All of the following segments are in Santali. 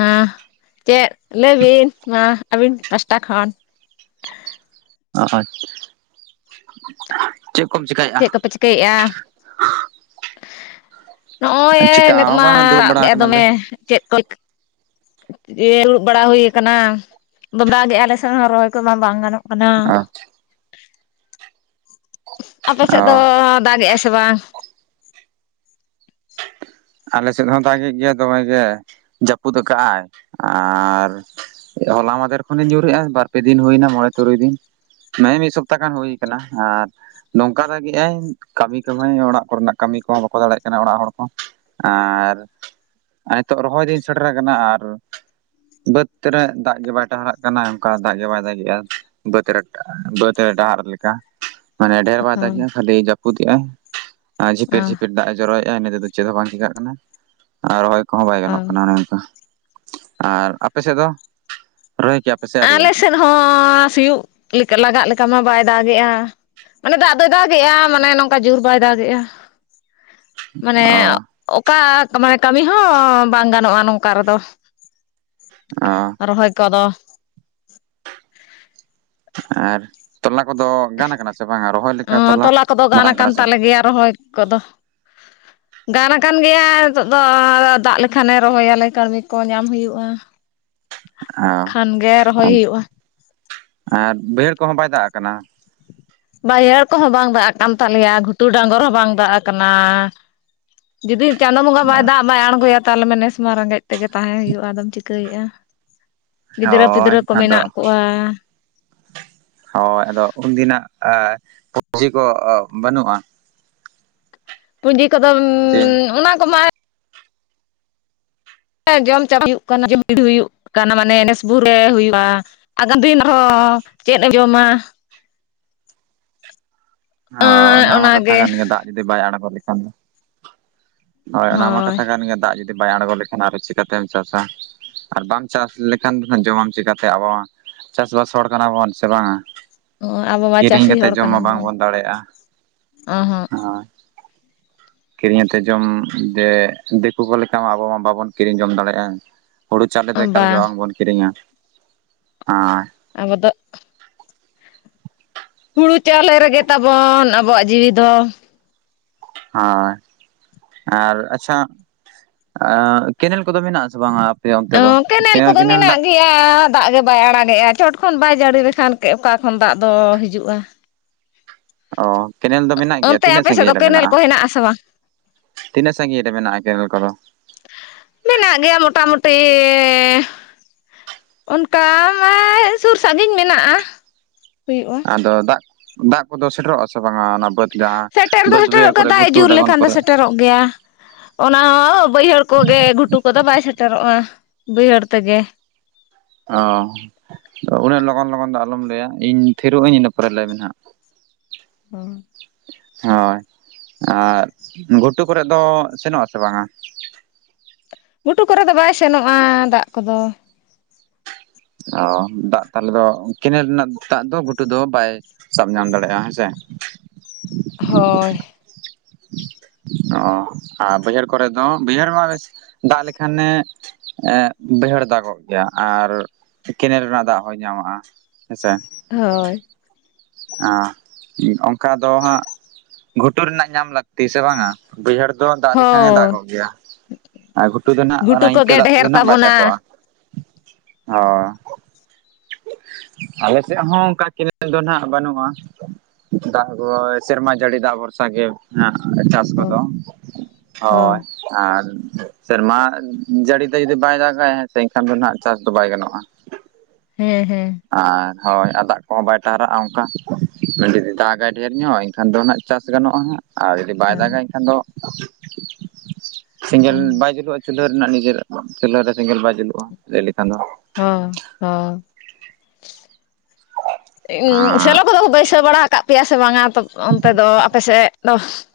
ᱦᱮᱸ ᱪᱮᱫ ᱞᱟᱹᱭ ᱵᱤᱱ ᱢᱟ ᱟᱹᱵᱤᱱ ᱯᱟᱥᱴᱟ ᱠᱷᱚᱱ ᱟᱪ ᱪᱮᱫ ᱠᱚᱢ ᱪᱮᱠᱟᱭ ᱮᱼᱟ? [unintelligible] ᱱᱚᱜᱼᱚᱭ ᱱᱤᱛᱚᱜ ᱪᱤᱠᱟ ᱦᱚᱸ ᱢᱟ ᱵᱟᱝ ᱫᱩᱲᱩᱵ ᱫᱟᱜ ᱵᱟᱲᱟ ᱮ ᱟ ᱫᱚᱢᱮ ᱟᱠᱟᱱᱟᱞᱮ ᱪᱮᱫ ᱠᱚ ᱵᱩᱲᱩᱵ ᱵᱟᱲᱟ ᱦᱩᱭ ᱟᱠᱟᱱᱟ ᱫᱟᱜ ᱜᱮ ᱟᱞᱮ ᱥᱮᱫ ᱦᱚᱸ ᱨᱚᱦᱚᱭ ᱠᱚᱢᱟ ᱵᱟᱝ ᱜᱟᱱᱚᱜ ᱠᱟᱱᱟ ᱟᱯᱮ ᱥᱮᱫ ᱫᱚ ᱚ ᱫᱟᱜ ᱮᱟᱭ ᱥᱮ ᱵᱟᱝ ᱟᱞᱮ ᱥᱮᱫ ᱦᱚᱸ ᱫᱟᱜ ᱜᱮᱫ ᱜᱮᱭᱟ ᱫᱚᱢᱮ ᱜᱮ ᱡᱟᱹᱯᱩᱫ ᱟᱠᱟᱫ ᱟᱭ ᱟᱨ ᱦᱚᱞᱟ ᱢᱟᱫᱷᱮᱨ ᱠᱷᱚᱱᱤᱧ ᱧᱩᱨᱮᱜᱼᱟ ᱵᱟᱨᱯᱮ ᱫᱤᱱ ᱦᱩᱭᱱᱟ ᱢᱚᱬᱮ ᱛᱩᱨᱩᱭ ᱫᱤᱱ ᱢᱮ ᱢᱤᱫ ᱥᱚᱯᱛᱟᱦᱚ ᱜᱟᱱ ᱦᱩᱭ ᱟᱠᱟᱱᱟ ᱟᱨ ᱱᱚᱝᱠᱟ ᱫᱟᱜ ᱮᱼᱟᱭ ᱠᱟᱹᱢᱤ ᱫᱚᱢᱮ ᱚᱲᱟᱜ ᱠᱚᱨᱮᱱᱟᱜ ᱠᱟᱹᱢᱤ ᱠᱚᱦᱚᱸ ᱵᱟᱠᱚ ᱫᱟᱲᱮᱭᱟᱜ ᱠᱟᱱᱟ ᱚᱲᱟᱜ ᱦᱚᱲ ᱠᱚ ᱟᱨ ᱱᱤᱛᱚᱜ ᱨᱚᱦᱚᱭ ᱫᱤᱱ ᱥᱮᱴᱮᱨ ᱟᱠᱟᱱᱟ ᱟᱨ ᱵᱟᱹᱫᱽᱨᱮ ᱫᱟᱜ ᱜᱮ ᱵᱟᱭ ᱴᱟᱦᱟᱨᱟᱜ ᱠᱟᱱᱟ ᱚᱱᱠᱟ ᱫᱟᱜ ᱜᱮ ᱵᱟᱭ ᱫᱟᱜᱤᱜᱼᱟ ᱵᱚᱛ ᱨᱴ ᱵᱚᱛᱤᱨᱴ [unintelligible] ᱦᱟᱨᱞᱤ ᱞᱮᱠᱟ ᱢᱟᱱᱮ ᱰᱷᱮᱨ ᱵᱟᱭ ᱫᱟᱜᱮᱭᱟ ᱠᱷᱟᱹᱞᱤ ᱡᱟᱹᱯᱩᱫ ᱮᱜᱼᱟ ᱟᱨ ᱡᱷᱤᱯᱤᱨ ᱡᱷᱤᱯᱤᱨ ᱫᱟᱜ ᱮ ᱡᱚᱨᱚ ᱴᱟᱭᱤᱢ ᱛᱮᱫᱚ ᱪᱮᱫ ᱦᱚᱸ ᱵᱟᱝ ᱪᱤᱠᱟᱹᱜ ᱠᱟᱱᱟ ᱟᱨ ᱨᱚᱦᱚᱭ ᱠᱚᱦᱚᱸ ᱵᱟᱭ ᱜᱟᱱᱚᱜ ᱠᱟᱱᱟ ᱟᱨ ᱟᱯᱮ ᱥᱮᱫ ᱫᱚ ᱨᱚᱦᱚᱭ ᱠᱮᱭᱟᱯ ᱯᱮᱥᱮ ᱟᱹᱣᱨᱤᱭᱟ ᱟᱞᱮ ᱥᱮᱫ ᱦᱚᱸ ᱥᱤᱭᱩᱜ ᱞᱮᱠᱟ ᱞᱟᱜᱟᱜ ᱞᱮᱠᱟ ᱢᱟ ᱵᱟᱭ ᱫᱟᱜ ᱮᱜᱼᱟ ᱢᱟᱱᱮ ᱫᱟᱜ ᱫᱚᱭ ᱫᱟᱜ ᱮᱜᱼᱟ ᱢᱟᱱᱮ ᱱᱚᱝᱠᱟ ᱡᱩᱨ ᱵᱟᱭ ᱫᱟᱜᱮᱜᱼᱟ ᱢᱟᱱᱮ ᱚ ᱚᱠᱟ ᱠᱟᱹᱢᱤ ᱦᱚᱸ ᱵᱟᱝ ᱜᱟᱱᱚᱜᱼᱟ ᱱᱚᱝᱠᱟ ᱨᱮᱫᱚ ᱚᱸ ᱨᱚᱦᱚᱭ ᱠᱚᱫᱚ ᱟᱨ ᱛᱚᱞᱟ ᱠᱚᱫᱚ ᱜᱟᱱ ᱟᱠᱟᱱᱟ ᱥᱮ ᱵᱟᱝᱟ ᱨᱚᱦᱚᱭ ᱞᱮᱠᱟ ᱛᱚᱞᱟ ᱢᱟᱨᱟᱝ ᱠᱟᱱᱟ ᱥᱮ ᱜᱮ ᱨᱚᱦᱚᱭ ᱠᱚᱫᱚ ᱜᱟᱱ ᱟᱠᱟᱱ ᱜᱮᱭᱟ ᱱᱤᱛᱚᱜ ᱫᱚ ᱫᱟᱜ ᱞᱮᱠᱷᱟᱱᱮ ᱨᱚᱦᱚᱭᱟᱞᱮ ᱠᱟᱹᱬᱢᱤ ᱠᱚ ᱧᱟᱢ ᱦᱩᱭᱩᱜᱼᱟ [inaudible] ᱠᱷᱟᱱ ᱜᱮ ᱨᱚᱦᱚᱭ ᱚᱸ ᱦᱩᱭᱩᱜᱼᱟ ᱟᱨ ᱵᱟᱹᱭᱦᱟᱹᱲ ᱠᱚᱦᱚᱸ ᱵᱟᱭ ᱫᱟᱜ ᱟᱠᱟᱱᱟ ᱵᱟᱭᱦᱟᱹᱲ ᱠᱚᱦᱚᱸ ᱵᱟᱝ ᱫᱟᱜ ᱟᱠᱟᱱ ᱛᱟᱞᱮᱭᱟ ᱜᱷᱩᱴᱩ ᱰᱟᱝᱜᱚᱨ ᱦᱚᱸ ᱵᱟᱝ ᱫᱟᱜ ᱟᱠᱟᱱᱟ ᱡᱩᱫᱤ ᱪᱟᱸᱫᱚᱚ ᱵᱚᱸᱜᱟ ᱵᱟᱭ ᱫᱟᱜ ᱵᱟᱭ ᱟᱬᱜᱚᱭᱟ ᱛᱟᱞᱢᱮ ᱱᱮᱥ ᱢᱟ ᱨᱮᱸᱜᱮᱡ ᱛᱮᱜᱮ ᱛᱟᱦᱮᱸ ᱦᱩᱭᱩᱜᱼᱟ ᱟᱫᱚᱢ ᱪᱤᱠᱟᱹᱭᱮᱫᱼᱟ ᱜᱤᱫᱽᱨᱟᱹ ᱦᱳᱭ ᱯᱤᱫᱽᱨᱟᱹ ᱠᱚ ᱢᱮᱱᱟᱜ ᱠᱚᱣᱟ ᱦᱚᱭ ᱟᱫᱚ ᱩᱱᱫᱤᱱᱟᱜ ᱥᱚᱵᱡᱤ ᱠᱚ ᱵᱟᱹᱱᱩᱜᱼᱟ ᱯᱩᱸᱡᱤ ᱠᱚᱫᱚᱢ ᱫᱤᱱ ᱚᱱᱟ ᱠᱚᱢᱟ ᱡᱚᱢ ᱪᱟᱯ [unintelligible] ᱦᱩᱭᱩᱜ ᱠᱟᱱᱟ ᱡᱚᱢ ᱵᱷᱤᱲᱤ ᱦᱩᱭᱩᱜ ᱠᱟᱱᱟ ᱢᱟᱱᱮ ᱱᱮᱥᱵᱩᱨ ᱨᱮ ᱦᱩᱭᱩᱜᱼᱟ ᱟᱜᱟᱢ ᱫᱤᱱ ᱨᱮᱦᱚᱸ ᱪᱮᱫ ᱮ ᱡᱚᱢᱟ ᱚ ᱦᱮᱸ ᱚᱱᱟ ᱢᱟ ᱠᱟᱛᱷᱟ ᱚᱱᱟᱜᱮ ᱠᱟᱱ ᱜᱮᱭᱟ ᱫᱟᱜ ᱡᱩᱫᱤ ᱵᱟᱭ ᱟᱬᱜᱚ ᱞᱮᱠᱷᱟᱱ ᱫᱚ ᱦᱳᱭ ᱚᱱᱟ ᱢᱟ ᱠᱟᱛᱷᱟ ᱠᱟᱱ ᱜᱮᱭᱟ ᱫᱟᱜ ᱡᱩᱫᱤ ᱵᱟᱭ ᱟᱲᱜᱚ ᱞᱮᱠᱷᱟᱱ ᱟᱨ ᱪᱤᱠᱟᱹᱛᱮᱢ ᱪᱟᱥᱟ ᱟᱨ ᱵᱟᱢ ᱪᱟᱥ ᱞᱮᱠᱷᱟᱱ ᱫᱚ ᱦᱟᱜ ᱡᱚᱢᱟᱢ ᱪᱤᱟᱹᱛᱮ ᱟᱵᱚ ᱪᱟᱥᱵᱟᱥ ᱦᱚᱲ ᱠᱟᱱᱟ ᱵᱚᱱ ᱥᱮ ᱵᱟᱝᱟ ᱚ ᱟᱵᱚ ᱢᱟ ᱪᱟᱹᱥᱤ ᱦᱚᱲ ᱠᱟᱱᱟ ᱵᱚᱱ ᱫᱟᱲᱮᱜᱼᱟ ᱚ ᱦᱚᱸ ᱦᱳᱭ ᱠᱤᱨᱤᱧ ᱟᱛᱮᱫ ᱡᱚᱢ ᱡᱮ ᱫᱤᱠᱩ ᱠᱚ ᱞᱮᱠᱟ ᱢᱟ ᱟᱵᱚ ᱢᱟ ᱵᱟᱵᱚᱱ ᱠᱤᱨᱤᱧ ᱡᱚᱢ ᱫᱟᱲᱮᱭᱟᱜᱼᱟ ᱦᱩᱲᱩ ᱪᱟᱣᱞᱮ ᱫᱚ ᱮᱠᱟᱞ ᱜᱮ ᱵᱟᱝ ᱵᱟᱝᱵᱚᱱ ᱠᱤᱨᱤᱧᱟ ᱟᱨ ᱟᱵᱚ ᱫᱚ ᱦᱩᱲᱩ ᱪᱟᱣᱞᱮ ᱨ ᱮᱜᱮ ᱛᱟᱵᱚᱱ ᱟᱵᱚᱣᱟᱜ ᱡᱤᱣᱤ ᱫᱚ ᱦᱚᱸᱭ ᱟᱨ ᱟᱪᱪᱷᱟ ᱠᱮᱱᱮᱞ ᱠᱚᱫᱚ ᱢᱮᱱᱟᱜ ᱟᱥᱮ ᱵᱟᱝᱟ? ᱚᱱᱛᱮ ᱫᱚ ᱠᱮᱱᱮᱞ ᱠᱮᱱᱮᱞ ᱫᱟᱜ [inaudible] ᱫᱟᱜ ᱜᱮ ᱵᱟᱭ ᱟᱲᱟᱜᱮᱜᱼᱟ ᱪᱚᱴ ᱠᱷᱚᱱ ᱵᱟᱭ ᱡᱟᱹᱲᱤ ᱞᱮᱠᱷᱟᱱ ᱚᱠᱟ ᱠᱷᱚᱱ ᱫᱟᱜ ᱫᱚ ᱦᱤᱡᱩᱜᱼᱟ ᱚ ᱠᱮᱱᱮᱞ ᱫᱚ ᱢᱮᱱᱟᱜ ᱜᱮᱭᱟ ᱚᱱᱛᱮ ᱛᱤᱱᱟᱹᱜ ᱟᱯᱮ ᱥᱮᱫ ᱥᱟᱺᱜᱤᱧ ᱫᱚ ᱨᱮ ᱠᱮᱱᱮᱞ ᱢᱮᱱᱟᱜᱼᱟ? ᱠᱚ ᱦᱮᱱᱟᱜ ᱟᱥᱮ ᱵᱟᱝ ᱛᱤᱱᱟᱹ ᱥᱟᱸᱜᱤᱴ ᱨᱮ ᱢᱮᱱᱟᱜ-ᱟ ᱠᱮᱱᱮᱞ ᱠᱚᱫᱚ? ᱢᱮᱱᱟᱜ ᱜᱮᱭᱟ ᱢᱚᱴᱟ-ᱢᱩᱴᱤ ᱚᱱᱠᱟ ᱢᱟ ᱥᱩᱨ ᱥᱟᱺᱜᱤᱧ ᱢᱮᱱᱟᱜᱼᱟ ᱦᱩᱭᱩᱜᱼᱟ ᱟᱫᱚ ᱫᱟᱜ ᱫᱟᱜ ᱠᱚᱫᱚ ᱥᱮᱴᱮᱨᱚᱜᱼᱟ ᱥᱮ ᱵᱟᱝᱟ ᱚᱱᱟ ᱵᱟᱹᱫᱽ ᱡᱟᱦᱟᱸ ᱥᱮᱴᱮᱨ ᱫᱚ ᱵᱟᱹᱫᱽ ᱵᱟᱹᱭᱦᱟᱹᱲ ᱥᱮᱴᱮᱨᱚᱜ ᱠᱚᱨᱮ ᱠᱟᱱᱟ ᱫᱟᱜ ᱜᱷᱩᱴᱩ ᱡᱳᱨ ᱰᱟᱸᱜᱚᱱ ᱞᱮᱠᱷᱟᱱ ᱫᱚ ᱠᱚᱨᱮ ᱥᱮᱴᱮᱨᱚᱜ ᱜᱮᱭᱟ᱾ ᱚᱱᱟ ᱦᱚᱸ ᱵᱟᱹᱭᱦᱟᱹᱲ ᱠᱚᱜᱮ ᱜᱷᱩᱴᱩ ᱠᱚᱫᱚ ᱵᱟᱭ ᱥᱮᱴᱮᱨᱚᱜᱼᱟ ᱵᱟᱹᱭᱦᱟᱹᱲ ᱛᱮᱜᱮ᱾ ᱚ ᱩᱱᱟᱹᱜ ᱞᱚᱜᱚᱱ ᱞᱚᱜᱚᱱ ᱫᱚ ᱟᱞᱚᱢ ᱞᱟᱹᱭᱟ ᱤᱧ ᱛᱷᱤᱨᱚᱜ ᱟᱹᱧ ᱤᱱᱟᱹ ᱯᱚᱨᱮ ᱞᱟᱹᱭ ᱢᱮ ᱦᱟᱸᱜ᱾ ᱚ ᱦᱳᱭ ᱟᱨ ᱜᱷᱩᱴᱩ ᱠᱚ ᱨᱮ ᱫᱚ ᱥᱮᱱᱚᱜᱼᱟ ᱥᱮ ᱵᱟᱝᱟ? ᱜᱷᱩᱴᱩ ᱠᱚᱨᱮ ᱫᱚ ᱵᱟᱭ ᱥᱮᱱᱚᱜᱼᱟ ᱫᱟᱜ ᱠᱚᱫᱚ᱾ ᱚ ᱫᱟᱜ ᱛᱟᱦᱚᱞᱮ ᱫᱚ ᱠᱮᱱᱮᱞ ᱨᱮᱱᱟᱜ ᱫᱟᱜ ᱫᱚ ᱜᱷᱩᱴᱩ ᱫᱚ ᱵᱟᱭ ᱥᱟᱵ ᱧᱟᱢ ᱫᱟᱲᱮᱭᱟᱜᱼᱟ ᱦᱮᱸᱥᱮ ᱦᱳᱭ ᱚ ᱟᱨ ᱵᱟᱹᱭᱦᱟᱹᱲ ᱠᱚᱨᱮ ᱫᱚ ᱵᱟᱹᱭᱦᱟᱹᱲ ᱢᱟ ᱫᱟᱜ ᱞᱮᱠᱷᱟᱱᱮ ᱵᱟᱹᱭᱦᱟᱹᱲ ᱫᱟᱜᱚᱜ ᱜᱮᱭᱟ ᱟᱨ ᱠᱮᱱᱮᱞ ᱨᱮᱱᱟᱜ ᱫᱟᱜ ᱦᱚᱸᱭ ᱧᱟᱢᱚᱜᱼᱟ᱾ ᱦᱮᱸᱥᱮ᱾ ᱦᱳᱭ ᱚ ᱚᱱᱠᱟ ᱫᱚ ᱦᱟᱸᱜ ᱜᱷᱩᱴᱩ ᱨᱮᱱᱟᱜ ᱧᱟᱢ ᱞᱟᱹᱠᱛᱤ ᱥᱮ ᱵᱟᱝᱼᱟ᱾ ᱵᱟᱹᱭᱦᱟᱹᱲ ᱫᱚ ᱫᱟᱜ ᱞᱮᱠᱷᱟᱱᱮ ᱦᱳᱭ ᱫᱟᱜᱚᱜ ᱜᱮᱭᱟ᱾ ᱟᱨ ᱜᱷᱩᱴᱩ ᱫᱚ ᱦᱟᱸᱜ ᱜᱷᱩᱴᱩ ᱚᱱᱟ ᱤᱱᱠᱟᱹ ᱠᱚᱜᱮ ᱫᱟᱜ ᱰᱷᱮᱨ ᱛᱮᱫᱚ ᱱᱟᱜ ᱵᱟᱭ ᱛᱟᱵᱚᱱᱟ ᱛᱟᱠᱚᱜᱼᱟ᱾ ᱚ ᱟᱞᱮ ᱥᱮᱫ ᱦᱚᱸ ᱚᱱᱠᱟ ᱠᱮᱱᱮᱞ ᱫᱚ ᱱᱟᱜ ᱵᱟᱹᱱᱩᱜᱼᱟ ᱫᱟᱜ ᱠᱚ ᱥᱮᱨᱢᱟ ᱡᱟᱹᱲᱤ ᱫᱟᱜ ᱵᱷᱚᱨᱥᱟ ᱜᱮ ᱦᱟᱸᱜ ᱪᱟᱥ ᱠᱚ ᱚ ᱫᱚ ᱦᱚᱸ ᱦᱳᱭ ᱟᱨ ᱥᱮᱨᱢᱟ ᱡᱟᱹᱲᱤ ᱛᱮ ᱡᱩᱫᱤ ᱵᱟᱭ ᱫᱟᱜᱟ ᱦᱮᱸ ᱥᱮ ᱮᱱᱠᱷᱟᱱ ᱫᱚ ᱱᱟᱜ ᱪᱟᱥ ᱫᱚ ᱵᱟᱭ ᱜᱟᱱᱚᱜᱼᱟ᱾ ᱦᱮᱸ ᱦᱮᱸ ᱟᱨ ᱦᱳᱭ ᱟᱨ ᱫᱟᱜ ᱠᱚᱦᱚᱸ ᱵᱟᱭ ᱴᱟᱨᱦᱟᱜᱼᱟ ᱚᱱᱠᱟ? ᱡᱩᱫᱤ ᱫᱟᱜᱟᱭ ᱰᱷᱮᱨ ᱧᱚᱜ ᱮᱱᱠᱷᱟᱱ ᱫᱚᱱᱟᱜ ᱪᱟᱥ ᱜᱟᱱᱚᱜᱼᱟ ᱦᱟᱸᱜ᱾ ᱟᱨ ᱡᱩᱫᱤ ᱵᱟᱭ ᱦᱳᱭ ᱫᱟᱜᱟ ᱮᱱᱠᱷᱟᱱ ᱫᱚ ᱥᱮᱸᱜᱮᱞ ᱦᱚᱸ ᱵᱟᱭ ᱡᱩᱞᱩᱜᱼᱟ ᱪᱩᱞᱦᱟᱹ ᱨᱮᱱᱟᱜ ᱱᱤᱡᱮᱨ ᱪᱩᱞᱦᱟᱹ ᱨᱮ ᱥᱮᱸᱜᱮᱞ ᱵᱟᱭ ᱡᱩᱞᱩᱜᱼᱟ ᱞᱟᱹᱭ ᱞᱮᱠᱷᱟᱱ ᱫᱚ ᱦᱚᱸ ᱦᱚᱸ [unintelligible] ᱟᱨ ᱥᱮᱞᱚ ᱠᱚᱫᱚ ᱠᱚ ᱵᱟᱹᱭᱥᱟᱹᱣ ᱵᱟᱲᱟ ᱠᱟᱜ ᱯᱮᱭᱟ ᱥᱮ ᱵᱟᱝᱟ ᱚᱱᱛᱮ ᱫᱚ ᱟᱯᱮ ᱥᱮᱫ? [unintelligible]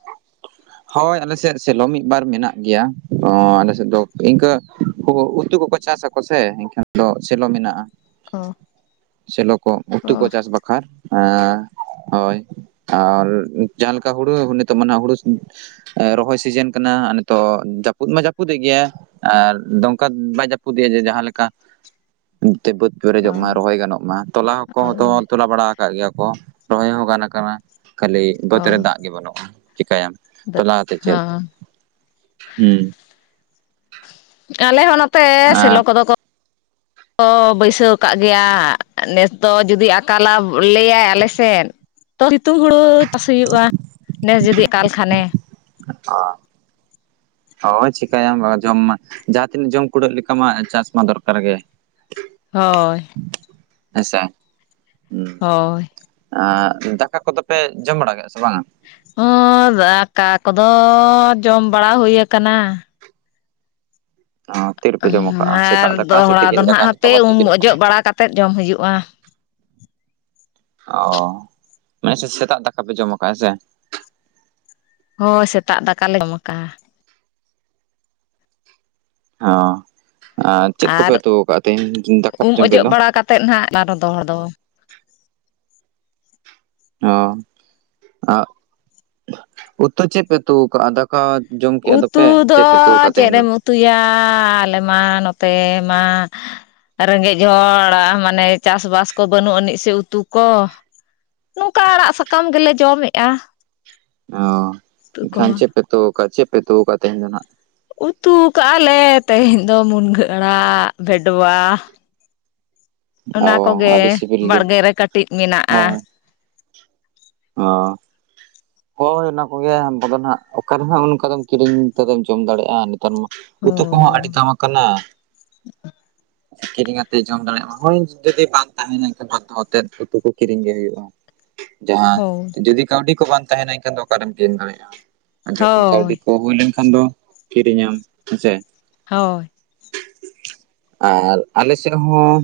ᱦᱳᱭ ᱟᱞᱮᱥᱮᱫ ᱥᱮᱞᱚ ᱢᱤᱫ ᱵᱟᱨ ᱢᱮᱱᱟᱜ ᱜᱮᱭᱟ ᱚᱻ ᱟᱞᱮᱥᱮᱫ ᱫᱚ ᱤᱱᱠᱟᱹᱩ ᱩᱛᱩ ᱠᱚᱠᱚ ᱪᱟᱥᱟ᱾ ᱠᱚ ᱥᱮ ᱮᱱᱠᱷᱟᱱ ᱫᱚ ᱥᱮᱞᱚ ᱢᱮᱱᱟᱜᱼᱟ᱾ ᱚ ᱥᱮᱞᱚ ᱠᱚ ᱚ ᱩᱛᱩ ᱠᱚ ᱪᱟᱥ ᱵᱟᱠ ᱦᱟᱸ ᱮᱸᱻ ᱦᱳᱭ ᱟᱨ ᱡᱟᱦᱟᱸ ᱞᱮᱠᱟ ᱦᱩᱲᱩ ᱱᱤᱛᱚᱜ ᱢᱟᱱᱟᱜ ᱦᱩᱲᱩ ᱨᱚᱦᱚᱭ ᱥᱤᱡᱮᱱ ᱠᱟᱱᱟ ᱱᱤᱛᱚᱜ ᱡᱟᱹᱯᱩᱫ ᱢᱟ ᱡᱟᱹᱯᱩᱫᱮᱫ ᱜᱮᱭᱟ᱾ ᱟᱨ ᱫᱚᱝᱠᱟ ᱵᱟᱭ ᱡᱟᱹᱯᱩᱫᱮᱭᱟ ᱡᱮ ᱡᱟᱦᱟᱸᱞᱮᱠᱟ ᱡᱮ ᱵᱟᱹᱫ ᱚ ᱯᱩᱨᱡᱚᱜ ᱢᱟ ᱨᱚᱦᱚᱭ ᱜᱟᱱᱚᱜ ᱢᱟ ᱛᱚᱞᱟ ᱦᱚᱸᱠᱚ ᱚ ᱛᱚᱞᱟ ᱵᱟᱲᱟ ᱠᱟᱜ ᱜᱮᱭᱟ ᱠᱚ ᱨᱚᱦᱚᱭ ᱦᱚᱸ ᱜᱟᱱ ᱟᱠᱟᱱᱟ ᱠᱷᱟᱹᱞᱤ ᱵᱟᱹᱫᱽ ᱚ ᱨᱮ ᱫᱟᱜ ᱜᱮ ᱵᱟᱹᱱᱩᱜᱼᱟ, ᱪᱤᱠᱟᱭᱟᱢ? ᱛᱟᱦᱚᱞᱮ ᱟᱛᱩ ᱪᱮᱫ? ᱦᱚᱸ ᱦᱩᱸ᱾ ᱟᱞᱮ ᱦᱚᱸ ᱱᱚᱛᱮ ᱟᱨ ᱥᱮᱞᱚ ᱠᱚᱫᱚ ᱠᱚ ᱠᱚ ᱵᱟᱹᱭᱥᱟᱹᱣ ᱠᱟᱜ ᱜᱮᱭᱟ ᱱᱮᱥ ᱫᱚ ᱡᱩᱫᱤ ᱟᱨ ᱠᱟᱞᱟᱵ ᱞᱟᱹᱭᱟᱭ ᱟᱞᱮ ᱥᱮᱱ ᱛᱚ ᱱᱤᱛᱩᱝ ᱦᱳᱲᱳ ᱪᱟᱥ ᱦᱩᱭᱩᱜᱼᱟ᱾ ᱱᱮᱥ ᱡᱩᱫᱤ ᱟᱠᱟᱞ ᱠᱷᱟᱱᱮ᱾ ᱚ᱾ ᱦᱳᱭ ᱪᱤᱠᱟᱹᱭᱟᱢ ᱢᱟ ᱡᱚᱢ ᱢᱟ ᱡᱟᱦᱟᱸ ᱛᱤᱱᱟᱹᱜ ᱡᱚᱢ ᱠᱩᱲᱟᱹᱜ ᱞᱮᱠᱟ ᱢᱟ ᱪᱟᱥ ᱢᱟ ᱫᱚᱨᱠᱟᱨ ᱜᱮ᱾ ᱦᱚᱭ ᱟᱪ ᱪᱷᱟ ᱦᱸ ᱦᱚᱭ ᱟᱼᱫᱟᱠᱟ ᱠᱚᱫᱚ ᱯᱮ ᱡᱚᱢ ᱵᱟᱲᱟ ᱠᱮᱫᱟ ᱥᱮ ᱵᱟᱝᱟ ᱦᱸ ᱫᱟᱠᱟ ᱠᱚᱫᱚ ᱡᱚᱢ ᱵᱟᱲᱟ ᱦᱩᱭ ᱟᱠᱟᱱᱟ ᱚᱸ ᱛᱤᱱ ᱨᱮᱯᱮ ᱡᱚᱢ ᱠᱟᱜᱼᱟ ᱟᱨ ᱥᱮᱛᱟᱜ ᱫᱟᱠᱟ ᱥᱮ ᱫᱚᱦᱲᱟ ᱫᱚ ᱛᱤᱠᱤᱱ ᱫᱟᱠᱟ ᱱᱟᱦᱟᱜ ᱦᱟᱯᱮ ᱱᱤᱛᱚᱜ ᱢᱟ ᱩᱢ ᱛᱤᱠᱤᱱᱚᱜ ᱠᱟᱱᱟᱼ ᱚᱡᱚᱜ ᱵᱟᱲᱟ ᱠᱟᱛᱮᱫ ᱡᱚᱢ ᱦᱩᱭᱩᱜᱼᱟ᱾ ᱚ ᱢᱟᱱᱮ ᱥᱮᱛᱟᱜ ᱫᱟᱠᱟ ᱯᱮ ᱡᱚᱢ ᱟᱠᱟᱫᱼᱟ ᱦᱮᱸ ᱥᱮ? ᱦᱚᱭ ᱥᱮᱛᱟᱜ ᱫᱟᱠᱟ ᱞᱮ ᱡᱚᱢ ᱟᱠᱟᱜᱼᱟ ᱚ ᱸ ᱟᱨ ᱪᱮᱫ ᱠᱚᱯᱮ ᱩᱛᱩ ᱟᱠᱟᱫ ᱛᱮᱦᱮᱧ ᱫᱟᱠᱟ ᱯᱮ ᱡᱚᱢ ᱠᱮᱫ ᱫᱚ? ᱛᱮᱜ ᱱᱟᱦᱟᱜ ᱟᱨᱚ ᱫᱚ ᱦᱚᱲ ᱫᱚ᱾ ᱚᱸ ᱟᱸᱜ ᱩᱛᱩ ᱪᱮᱜ ᱯᱮ ᱩᱛᱩᱣ ᱠᱟᱜᱼᱟ? ᱫᱟᱠ ᱠᱟ ᱡᱚᱢ ᱠᱮᱜ ᱫᱚᱯᱮ ᱪᱮᱜ ᱯᱮ, ᱪᱮᱫ ᱯᱮ ᱩᱛᱩᱣ ᱠᱟ ᱛᱮᱦᱮᱧ ᱫᱚ? ᱛᱩᱭᱟ ᱟᱞᱮ ᱢᱟ ᱱᱚᱛᱮ ᱢᱟ ᱨᱮᱸᱜᱮᱡ ᱦᱚᱲ ᱟ ᱢᱟᱱᱮ ᱪᱟᱥ ᱵᱟᱥ ᱠᱚ ᱵᱟᱹᱱᱩᱜ ᱟᱹᱱᱤᱡ ᱥᱮ ᱩᱛᱩ ᱠᱚ᱾ ᱱᱚᱝᱠᱟ ᱟᱲᱟᱜ ᱥᱟᱠᱟᱢ ᱜᱮᱞᱮ ᱡᱚᱢ ᱮᱜᱼᱟ᱾ ᱚᱸ ᱮᱱᱠᱷᱟᱱ ᱪᱮᱫ ᱯᱮ ᱩᱛᱩ ᱠᱟᱜ ᱪᱮᱫ ᱯᱮ ᱩᱛᱩ ᱠᱟᱜ ᱛᱮᱦᱮᱧ ᱫᱚ ᱱᱟᱜ? ᱩᱛᱩ ᱠᱟᱜᱼᱟ ᱞᱮ ᱛᱮᱦᱮᱧ ᱫᱚ ᱢᱩᱱᱜᱟᱹ ᱟᱲᱟᱜ, ᱵᱷᱮᱰᱣᱟ᱾ ᱚᱱᱟ ᱚ ᱟᱹᱰᱤ ᱠᱚᱜᱮ ᱥᱤᱵᱤᱞ ᱜᱮ, ᱵᱟᱲᱜᱮ ᱨᱮ ᱠᱟᱹᱴᱤᱡ ᱢᱮᱱᱟᱜᱼᱟ ᱦᱳᱭ᱾ ᱚᱸ᱾ ᱦᱳᱭ ᱚᱱᱟ ᱠᱚᱜᱮ ᱟᱱᱛᱟᱵᱚᱱ ᱦᱟᱸᱜ ᱚᱠᱟᱨᱮ ᱦᱚ ᱚᱱᱠᱟ ᱫᱚᱢ ᱠᱤᱨᱤᱧ ᱛᱮᱫᱚᱧ ᱡᱚᱢ ᱫᱟᱲᱮᱜᱼᱟ᱾ ᱛᱮ ᱢᱟ ᱦᱳ ᱩᱛᱩ ᱠᱚᱦᱚᱸ ᱟᱹᱰᱤ ᱫᱟᱢ ᱟᱠᱟᱱᱟ, ᱠᱤᱨᱤᱧ ᱟᱛᱮ ᱡᱚᱢ ᱫᱟᱲᱮᱭᱟᱜ ᱢᱟ ᱦᱳᱭ ᱡᱩᱫᱤ ᱵᱟᱝ ᱛᱟᱦᱮᱱᱟ ᱮᱱᱠᱷᱟᱱ [unintelligible] ᱛᱮᱫ ᱩᱛᱩ ᱠᱚ ᱠᱤᱨᱤᱧ ᱜᱮ ᱦᱩᱭᱩᱜᱼᱟ᱾ ᱡᱟᱦᱟᱸ ᱦᱳᱭ ᱡᱩᱫᱤ ᱠᱟᱹᱣᱰᱤ ᱠᱚ ᱵᱟᱝ ᱛᱟᱦᱮᱱᱟ ᱮᱱᱠᱷᱟᱱ ᱫᱚ ᱚᱠᱟᱨᱮᱢ ᱠᱮᱨᱮᱧ ᱫᱟᱲᱮᱭᱟᱜᱼᱟ᱾ ᱡᱚᱠᱷᱚᱱ ᱠᱟᱹᱣᱰᱤ ᱦᱳᱭ ᱠᱚ ᱦᱩᱭ ᱞᱮᱱᱠᱷᱟᱱ ᱫᱚ ᱠᱤᱨᱤᱧᱟᱢ ᱦᱮᱸᱥᱮ? ᱦᱳᱭ᱾ ᱟᱨ ᱟᱞᱮ ᱥᱮᱫ ᱦᱚᱸ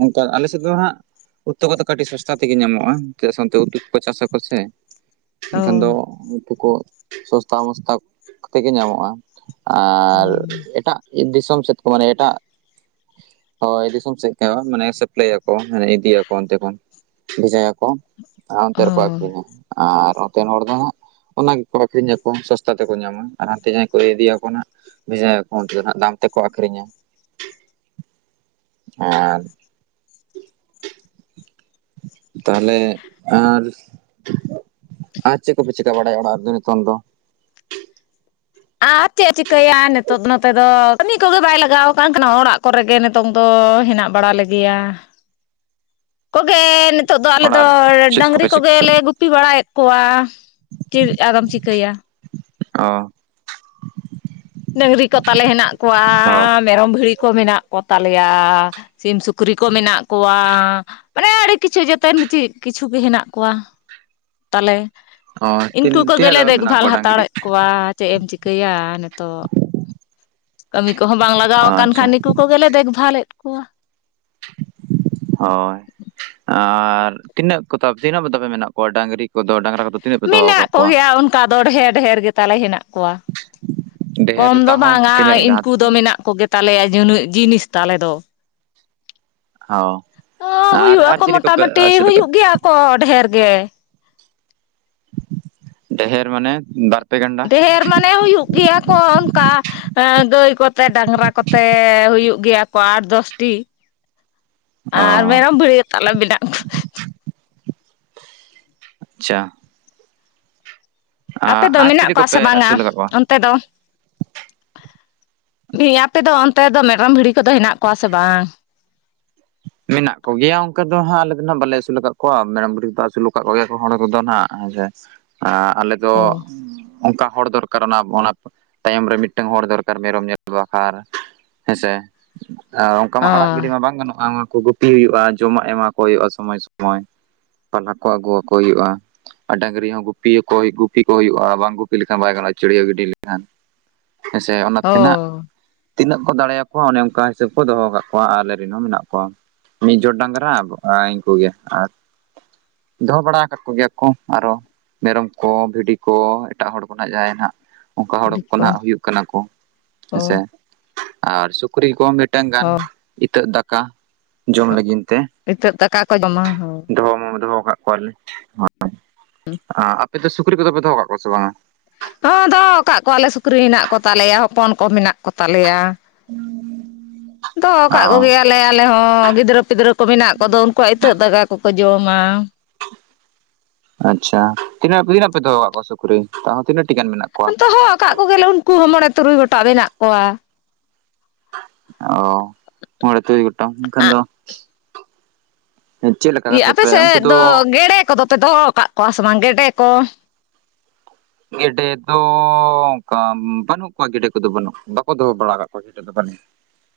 ᱢᱤᱛᱟᱭ ᱟᱞᱮ ᱥᱮᱫ ᱫᱚ ᱦᱟᱜ ᱩᱛᱩ ᱠᱚᱫᱚ ᱠᱟᱹᱴᱤᱡ ᱥᱚᱥᱛᱟ ᱛᱮᱜᱮ ᱧᱟᱢᱚᱜᱼᱟ, ᱪᱮᱫᱟᱜ ᱥᱮ ᱚᱱᱛᱮ ᱩᱛᱩ ᱠᱚᱠᱚ ᱪᱟᱥᱟ ᱠᱚ ᱥᱮ᱾ ᱚ ᱮᱱᱠᱷᱟᱱ ᱫᱚ ᱩᱛᱩ ᱠᱚ ᱥᱚᱥᱛᱟ ᱢᱚᱥᱛᱟ ᱠᱟᱛᱮ ᱜᱮ ᱧᱟᱢᱚᱜᱼᱟ᱾ ᱚ ᱟᱨ ᱮ-ᱮᱴᱟᱜ ᱵᱤᱨ ᱫᱤᱥᱚᱢ ᱥᱮᱫ ᱠᱚ ᱢᱟᱱᱮ ᱮᱴᱟᱜ ᱦᱚᱭ ᱫᱤᱥᱚᱢ ᱥᱮᱫ ᱦᱮ ᱢᱟᱱᱮ ᱥᱮᱯᱞᱮᱭ ᱟᱠᱚ ᱢᱟᱱᱮ ᱤᱫᱤᱭᱟᱠᱚ ᱚᱱᱛᱮ ᱠᱷᱚᱱ ᱵᱷᱮᱡᱟᱭᱟᱠᱚ᱾ ᱦᱚᱱᱛᱮ ᱨᱮᱠᱚ ᱚ ᱟᱠᱷᱨᱤᱧᱟ ᱟᱨ ᱚᱛᱮᱱ ᱦᱚᱲ ᱫᱚ ᱦᱟᱸᱜ ᱚᱱᱟ ᱜᱮᱠᱚ ᱟᱠᱷᱨᱤᱧᱟ ᱠᱚ ᱥᱚᱥᱛᱟ ᱛᱮᱠᱚ ᱧᱟᱢᱟ, ᱟᱨ ᱦᱟᱱᱛᱮ ᱡᱟᱦᱟᱸᱭ ᱠᱚ ᱤᱫᱤᱭᱟ ᱠᱚ ᱱᱟᱦᱟᱜ [inaudible] ᱫᱟᱢ ᱛᱮᱠᱚ ᱟᱠᱷᱨᱤᱧᱟ᱾ ᱟᱨ [inaudible] ᱛᱟᱦᱚᱞᱮ ᱟᱨ ᱟᱨ ᱪᱮᱜ ᱠᱚᱯᱮ ᱪᱮᱠᱟ ᱵᱟᱲᱟᱭᱟ ᱚᱲᱟᱜ ᱨᱮᱫᱚ ᱱᱤᱛᱚᱝ ᱫᱚ? ᱟᱨ ᱪᱮᱜ ᱮ ᱪᱤᱠᱟᱹᱭᱟ ᱱᱤᱛᱚᱜ ᱱᱚᱛᱮ ᱫᱚ ᱠᱟᱹᱢᱤ ᱠᱚᱜᱮ ᱵᱟᱭ ᱞᱟᱜᱟᱣ ᱠᱟᱱ ᱠᱷᱟᱱ ᱚᱲᱟᱜ ᱠᱚᱨᱮᱜᱮ ᱱᱮ ᱛᱚᱝ ᱫᱚ ᱦᱮᱱᱟᱜ ᱵᱟᱲᱟ ᱞᱮᱜᱮᱭᱟ, ᱠᱚᱜᱮ ᱛᱚᱜ ᱫᱚ ᱟᱞᱮᱫᱚ ᱚᱲᱟᱜ ᱪᱮᱫ ᱰᱟᱹᱝᱨᱤ ᱠᱚᱯᱮ ᱠᱚᱜᱮ ᱪᱤᱠᱟᱹ ᱞᱮ ᱜᱩᱯᱤ ᱵᱟᱲᱟᱭᱮᱫ ᱠᱚᱣᱟ᱾ ᱪᱤᱜ ᱟᱫᱚᱢ ᱪᱤᱠᱟᱹᱭᱟ? ᱚ ᱰᱟᱹᱝᱨᱤ ᱠᱚ ᱛᱟᱞᱮ ᱦᱮᱱᱟᱜ ᱠᱚᱣᱟ ᱚ ᱢᱮᱨᱚᱢ ᱵᱷᱤᱲᱤ ᱠᱚ ᱢᱮᱱᱟᱜ ᱠᱚᱛᱟᱞᱮᱭᱟ ᱥᱤᱢ ᱥᱩᱠᱨᱤ ᱠᱚ ᱢᱮᱱᱟᱜ ᱠᱚᱣᱟ᱾ ᱢᱟᱱᱮ ᱟᱹᱰᱤ ᱠᱤᱪᱷᱩ ᱡᱮᱛᱮᱱ ᱠᱤᱪᱷᱩ ᱜᱮ ᱦᱮᱱᱟᱜ ᱠᱚᱣᱟ ᱛᱟᱞᱮ ᱚ ᱛᱤᱱ ᱩᱱᱠᱩ ᱛᱤᱱᱟᱹᱜ ᱠᱚᱜᱮᱞᱮ ᱫᱷᱟᱵᱤᱡ ᱢᱮᱱᱟᱜ ᱫᱮᱠᱵᱷᱟᱞ ᱠᱚᱣᱟ ᱰᱟᱝᱨᱤ ᱦᱟᱛᱟᱲᱮᱫ ᱠᱚᱣᱟ ᱪᱮᱫ ᱮᱢ ᱪᱤᱠᱟᱹᱭᱟ ᱱᱤᱛᱚᱜ ᱠᱟᱹᱢᱤ ᱠᱚᱦᱚᱸ ᱵᱟᱝ ᱞᱟᱜᱟᱣ ᱟᱠᱟᱱ ᱟᱪᱪᱷᱟ ᱠᱷᱟᱱ ᱱᱩᱠᱩ ᱠᱚᱜᱮᱞᱮ ᱫᱮᱠᱵᱷᱟᱞᱮᱫ ᱠᱚᱣᱟ᱾ ᱦᱳᱭ ᱟᱨ ᱛᱤᱱᱟᱹᱜ ᱛᱤᱱᱟᱹᱜ ᱠᱚ ᱛᱟᱯᱮ ᱢᱮᱱᱟᱜ ᱠᱚᱣᱟ ᱰᱟᱝᱨᱤ ᱠᱚᱫᱚ ᱰᱟᱝᱨᱟ ᱠᱚᱫᱚ ᱛᱤᱱᱟᱹᱜ ᱯᱮ ᱫᱚᱦᱚ ᱢᱮᱱᱟᱜ ᱟᱠᱟᱫ ᱠᱚᱣᱟ ᱠᱚᱜᱮᱭᱟ ᱚᱱᱠᱟ ᱫᱚ ᱰᱷᱮᱨ ᱰᱷᱮᱨ ᱜᱮᱛᱟᱞᱮ ᱦᱮᱱᱟᱜ ᱠᱚᱣᱟ᱾ ᱰᱷᱮᱨ ᱠᱚᱢ ᱫᱚ ᱛᱟᱦᱚᱸ ᱵᱟᱝ-ᱟ ᱛᱤᱱᱟᱹᱜ ᱡᱟᱦᱟᱸ ᱤᱱᱠᱩ ᱫᱚ ᱢᱮᱱᱟᱜ ᱠᱚᱜᱮ ᱛᱟᱞᱮᱭᱟ ᱱᱩᱱᱟᱹᱜ ᱡᱤᱱᱤᱥ ᱛᱟᱞᱮ ᱫᱚ᱾ ᱦᱚᱸ᱾ ᱚ ᱦᱩᱭᱩᱜ ᱟᱠᱚ ᱢᱚᱴᱟᱢᱩᱴᱤ ᱦᱩᱭᱩᱜ ᱜᱮᱭᱟ ᱠᱚ ᱰᱷᱮᱨ ᱜᱮ᱾ ᱰᱷᱮᱨ ᱢᱟᱱᱮ ᱵᱟᱨ ᱰᱷᱮᱨ ᱢᱟᱱᱮ ᱦᱩᱭᱩᱜ ᱜᱮᱭᱟ ᱠᱚ ᱚᱱᱠᱟ ᱟᱸ ᱜᱟᱹᱭ ᱠᱚᱛᱮ ᱰᱟᱝᱨᱟ ᱠᱚᱛᱮ ᱦᱩᱭᱩᱜ ᱜᱮᱭᱟ ᱠᱚ ᱟᱴᱚ ᱫᱚᱥᱴᱤ᱾ ᱟᱨ ᱚ ᱢᱮᱨᱚᱢ ᱵᱷᱮ ᱛᱟᱞᱮ ᱵᱮᱱᱟᱜ [inaudible] ᱪᱷᱟ᱾ ᱟᱯᱮ ᱫᱚ ᱟᱨ ᱢᱮᱱᱟᱜ ᱪᱤᱞᱤ ᱠᱚᱣᱟ ᱠᱚᱯᱮ ᱥᱮ ᱵᱟᱝ-ᱟ ᱟᱹᱥᱩᱞ ᱟᱠᱟᱫ ᱠᱚᱣᱟ ᱚᱱᱛᱮ ᱫᱚ? ᱦᱮᱸ ᱟᱯᱮ ᱫᱚ ᱚᱱᱛᱮ ᱫᱚ ᱢᱮᱨᱚᱢ ᱵᱷᱤᱰᱤ ᱠᱚᱫᱚ ᱦᱮᱱᱟᱜ ᱠᱚᱣᱟ ᱥᱮ ᱵᱟᱝ? ᱢᱮᱱᱟᱜ ᱠᱚ ᱜᱮᱭᱟ ᱚᱱᱠᱟ ᱫᱚ ᱦᱟᱸᱜ ᱟᱞᱮ ᱫᱚ ᱵᱟᱞᱮ ᱟᱹᱥᱩᱞ ᱟᱠᱟᱫ ᱠᱚᱣᱟ ᱢᱮᱨᱚᱢ ᱵᱷᱤᱰᱤ ᱠᱚᱫᱚ ᱟᱹᱥᱩᱞ ᱟᱠᱟᱫ ᱠᱚᱜᱮᱭᱟ ᱦᱚᱲ ᱠᱚᱫᱚ ᱦᱟᱸᱜ᱾ [inaudible] ᱟᱞᱮ ᱫᱚ ᱦᱳᱭ ᱚᱱᱠᱟ ᱦᱚᱲ ᱫᱚᱨᱠᱟᱨ ᱚᱱᱟ ᱚᱱᱟ ᱛᱟᱭᱚᱢ ᱨᱮ ᱢᱤᱫᱴᱟᱝ ᱦᱚᱲ ᱫᱚᱨᱠᱟᱨ ᱢᱮᱨᱚᱢ ᱧᱮᱞ ᱵᱟᱠᱷᱟᱨ ᱦᱮᱸᱥᱮ ᱟᱨ ᱚᱱᱠᱟ ᱢᱟ ᱟᱲᱟᱜ ᱜᱤᱰᱤ ᱢᱟ ᱵᱟᱝ ᱜᱟᱱᱚᱜᱼᱟ᱾ ᱜᱩᱯᱤ ᱦᱩᱭᱩᱜᱼᱟ ᱡᱚᱢᱟᱜ ᱮᱢᱟ ᱠᱚ ᱦᱩᱭᱩᱜᱼᱟ ᱥᱚᱢᱚᱭ ᱥᱚᱢᱚᱭ ᱯᱟᱞᱦᱟ ᱠᱚ ᱟᱹᱜᱩᱣᱟ ᱠᱚ ᱦᱩᱭᱩᱜᱼᱟ᱾ ᱟᱨ ᱰᱟᱝᱨᱤ ᱦᱚᱸ ᱜᱩ- ᱜᱩᱯᱤ ᱠᱚ ᱦᱩᱭᱩᱜᱼᱟ ᱵᱟᱝ ᱜᱩᱯᱤ ᱞᱮᱠᱷᱟᱱ ᱵᱟᱭ ᱜᱟᱱᱚᱜᱼᱟ ᱪᱟᱲᱤᱭᱟ ᱦᱚᱸ ᱜᱤᱰᱤ ᱞᱮᱠᱷᱟᱱ ᱦᱮᱸᱥᱮ ᱚᱱᱟ ᱛᱮᱱᱟᱜ ᱦᱳᱭ ᱛᱤᱱᱟᱹᱜ ᱠᱚ ᱫᱟᱲᱮᱭᱟᱠᱚᱣᱟ ᱚᱱᱮ ᱚᱱᱠᱟ ᱦᱤᱥᱟᱹᱵ ᱠᱚ ᱫᱚᱦᱚ ᱟᱠᱟᱫ ᱠᱚᱣᱟ ᱟᱞᱮ ᱨᱮᱱ ᱦᱚᱸ ᱢᱮᱱᱟᱜ ᱠᱚᱣᱟ᱾ ᱢᱤᱫ ᱡᱳᱨ ᱰᱟᱝᱜᱽᱨᱟ ᱩᱱᱠᱩ ᱜᱮ ᱟᱨ ᱫᱚᱦᱚ ᱵᱟᱲᱟ ᱟᱠᱟᱫ ᱠᱚᱜᱮᱭᱟ ᱠᱚ ᱟᱨᱚ ᱢᱮᱨᱚᱢ ᱠᱚ ᱵᱷᱤᱰᱤ ᱠᱚ ᱮᱴᱟᱜ ᱦᱚᱲ ᱠᱚᱱᱟᱜ ᱡᱟᱦᱟᱸᱭ ᱱᱟ ᱦᱟᱸᱜ ᱚᱱᱠᱟ ᱦᱚᱲ ᱠᱚ ᱦᱟᱸᱜ ᱦᱩᱭᱩᱜ ᱠᱟᱱᱟ ᱠᱚ ᱦᱳᱭ ᱦᱮᱸᱥᱮ ᱟᱨ ᱥᱩᱠᱨᱤ ᱠᱚ᱾ ᱢᱤᱫᱴᱟᱝ ᱜᱟᱱ ᱦᱳᱭ ᱤᱛᱟᱹᱜ ᱫᱟᱠᱟ ᱡᱚᱢ ᱞᱟᱹᱜᱤᱫ ᱛᱮ ᱱᱤᱛᱚᱜ ᱫᱟᱠᱟ ᱠᱚ ᱡᱚᱢᱟ ᱦᱳᱭ ᱫᱚᱦᱚ ᱢᱟ ᱫᱚᱦᱚ ᱟᱠᱟᱫ ᱠᱚᱣᱟᱞᱮ ᱦᱳᱭ ᱟᱨ ᱟᱯᱮ ᱫᱚ ᱥᱩᱠᱨᱤ ᱠᱚᱫᱚ ᱯᱮ ᱫᱚᱦᱚ ᱠᱟᱜ ᱠᱚᱣᱟ ᱥᱮ ᱵᱟᱝ-ᱟ? ᱦᱚᱸ ᱫᱚᱦᱚ ᱟᱠᱟᱫ ᱠᱚᱣᱟᱞᱮ ᱥᱩᱠᱨᱤ ᱢᱮᱱᱟᱜᱮ ᱠᱚᱛᱟᱞᱮᱭᱟ ᱦᱚᱯᱚᱱ ᱠᱚ ᱢᱮᱱᱟᱜ ᱠᱚᱛᱟᱞᱮᱭᱟ᱾ ᱫᱚᱦᱚ ᱠᱟᱜ ᱚ ᱠᱚᱜᱮᱭᱟᱞᱮ ᱟᱞᱮ ᱦᱚᱸ ᱜᱤᱫᱽᱨᱟᱹ ᱯᱤᱫᱽᱨᱟᱹ ᱠᱚ ᱢᱮᱱᱟᱜ ᱠᱚᱫᱚ ᱩᱱᱠᱩᱣᱟᱜ ᱤᱛᱟᱹᱜ ᱫᱟᱜᱟ ᱠᱚᱠᱚ ᱡᱚᱢᱟ᱾ ᱟᱪᱪᱷᱟ ᱛᱤᱱᱟᱹᱜ ᱛᱤᱱᱟᱜ ᱯᱮ ᱫᱚᱦᱚ ᱟᱠᱟ ᱠᱚᱣᱟ ᱥᱩᱠᱨᱤ ᱛᱟᱣ ᱛᱤᱱᱟᱹᱜ ᱴᱤ ᱜᱟᱱ ᱢᱮᱱᱟᱜ ᱠᱚᱣᱟ ᱫᱚᱦᱚ ᱟᱠᱟᱫ ᱠᱚ ᱜᱮᱞᱮ ᱩᱱᱠᱩ ᱦᱚᱸ ᱢᱚᱬᱮ ᱛᱩᱨᱩᱭ ᱜᱚᱴᱟ ᱢᱮᱱᱟᱜ ᱠᱚᱣᱟ᱾ ᱚ ᱢᱚᱬᱮ ᱛᱩᱨᱩᱭ ᱜᱚᱴᱟᱝ ᱪᱮᱫ ᱞᱮᱠᱟ ᱤᱭᱟᱹ ᱠᱟᱛᱮ ᱟᱯᱮ ᱯᱮ ᱩᱱᱠᱩ ᱥᱮᱫ ᱫᱚ ᱜᱮᱰᱮ ᱠᱚᱫᱚ ᱯᱮ ᱫᱚᱦᱚ ᱟᱠᱟᱫ ᱠᱚᱣᱟ ᱥᱮ ᱵᱟᱝ ᱜᱮᱰᱮ ᱠᱚ ᱜᱮᱰᱮ ᱫᱚ ᱚᱱᱠᱟ ᱵᱟᱹᱱᱩᱜ ᱠᱚᱣᱟ ᱜᱮᱰᱮ ᱠᱚᱫᱚ ᱵᱟᱹᱱᱩᱜ ᱵᱟᱠᱚ ᱫᱚᱦᱚ ᱵᱟᱲᱟ ᱠᱟᱫ ᱠᱚᱣᱟ᱾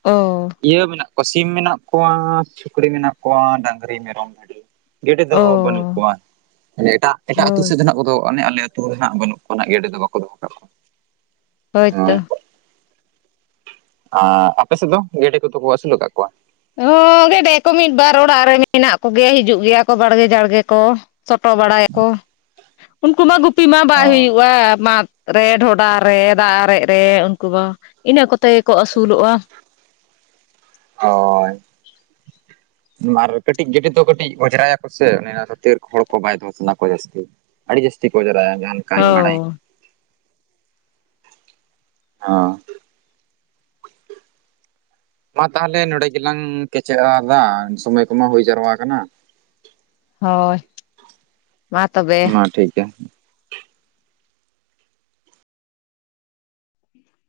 ᱚ ᱤᱭᱟᱹ ᱢᱮᱱᱟᱜ ᱠᱚ ᱥᱤᱢ ᱢᱮᱱᱟᱜ ᱠᱚᱣᱟ ᱥᱩᱠᱨᱤ ᱢᱮᱱᱟᱜ ᱠᱚᱣᱟ ᱰᱟᱝᱨᱤ ᱢᱮᱨᱚᱢ ᱵᱷᱤᱰᱤ ᱜᱮᱰᱮ ᱫᱚ ᱚ ᱵᱟᱹᱱᱩᱜ ᱠᱚᱣᱟ ᱢᱟᱱᱮ ᱮᱴᱟᱜ ᱮᱴᱟᱜ ᱟᱹᱛᱩ ᱦᱳᱭ ᱥᱮᱫ ᱫᱚ ᱱᱟᱜ ᱟᱠᱮ ᱟᱛᱩᱼᱼᱼ ᱱᱟᱜ ᱵᱟᱹᱱᱩᱜ ᱠᱚᱣᱟᱱᱟᱜ ᱜᱮᱰᱮ ᱫᱚ ᱵᱟᱠᱚ ᱫᱚᱦᱚ ᱠᱟᱜ ᱡᱚᱣᱟ᱾ ᱦᱳᱭ ᱛᱚ ᱟᱨ ᱟᱯᱮ ᱥᱮᱫ ᱫᱚ ᱜᱮᱰᱮ ᱠᱚᱫᱚ ᱠᱚ ᱟᱹᱥᱩᱞ ᱟᱠᱟᱫ ᱠᱚᱣᱟ ᱚ ᱜᱮᱰᱮ ᱠᱚ ᱢᱤᱫ ᱵᱟᱨ ᱚᱲᱟᱜ ᱨᱮ ᱢᱮᱱᱟᱜ ᱠᱚᱜᱮᱭᱟ ᱦᱤᱡᱩᱜ ᱜᱮᱭᱟ ᱠᱚ ᱵᱟᱲᱜᱮ ᱡᱲᱜᱮ ᱠᱚ ᱪᱚᱴᱚ ᱵᱟᱲᱟᱭᱟᱠᱚ ᱩᱱᱠᱩ ᱢᱟ ᱜᱩᱯᱤ ᱢᱟ ᱵᱟᱭ ᱦᱩᱭᱩᱜᱼᱟ ᱢᱟ ᱨᱮ ᱰᱷᱚᱰᱟ ᱨᱮ ᱫᱟᱜ ᱟᱨᱮᱡᱽ ᱨᱮ ᱩᱱᱠᱩ ᱵᱟ ᱤᱱᱟᱹ ᱠᱚᱛᱮ ᱜᱮ ᱠᱚ ᱟᱹᱥᱩᱞᱚᱜᱼᱟ ᱦᱳᱭ [inaudible] ᱟᱨ ᱠᱟᱹᱴᱤᱡ ᱜᱮᱰᱮ ᱜᱟᱹᱴᱤᱡ ᱫᱚ ᱠᱟᱹᱴᱤᱡ ᱚᱡᱽᱟᱭᱟᱠᱚ ᱥᱮ ᱚᱱᱟ ᱠᱷᱟᱹᱛᱤᱨ ᱦᱚᱲ ᱠᱚ ᱵᱟᱭ ᱫᱚᱦᱚ ᱥᱟᱱᱟ ᱠᱚᱣᱟ ᱡᱟᱹᱥᱛᱤ ᱟᱹᱰᱤ ᱡᱟᱹᱥᱛᱤ ᱠᱚ ᱚᱡᱽᱨᱟᱭᱟᱠᱚ ᱦᱚ ᱚ [inaudible] [inaudible] ᱢᱟ ᱛᱟᱦᱚᱞᱮ ᱱᱚᱰᱮ ᱜᱮᱞᱟᱝ ᱠᱮᱪᱮᱫᱟ ᱥᱚᱢᱚᱭ ᱠᱚᱢᱟ ᱦᱩᱭ ᱡᱟᱣᱨᱟ ᱟᱠᱟᱱᱟ ᱦᱳᱭ ᱢᱟ ᱛᱚᱵᱮ ᱢᱟ ᱴᱷᱤᱠ ᱜᱮᱭᱟ᱾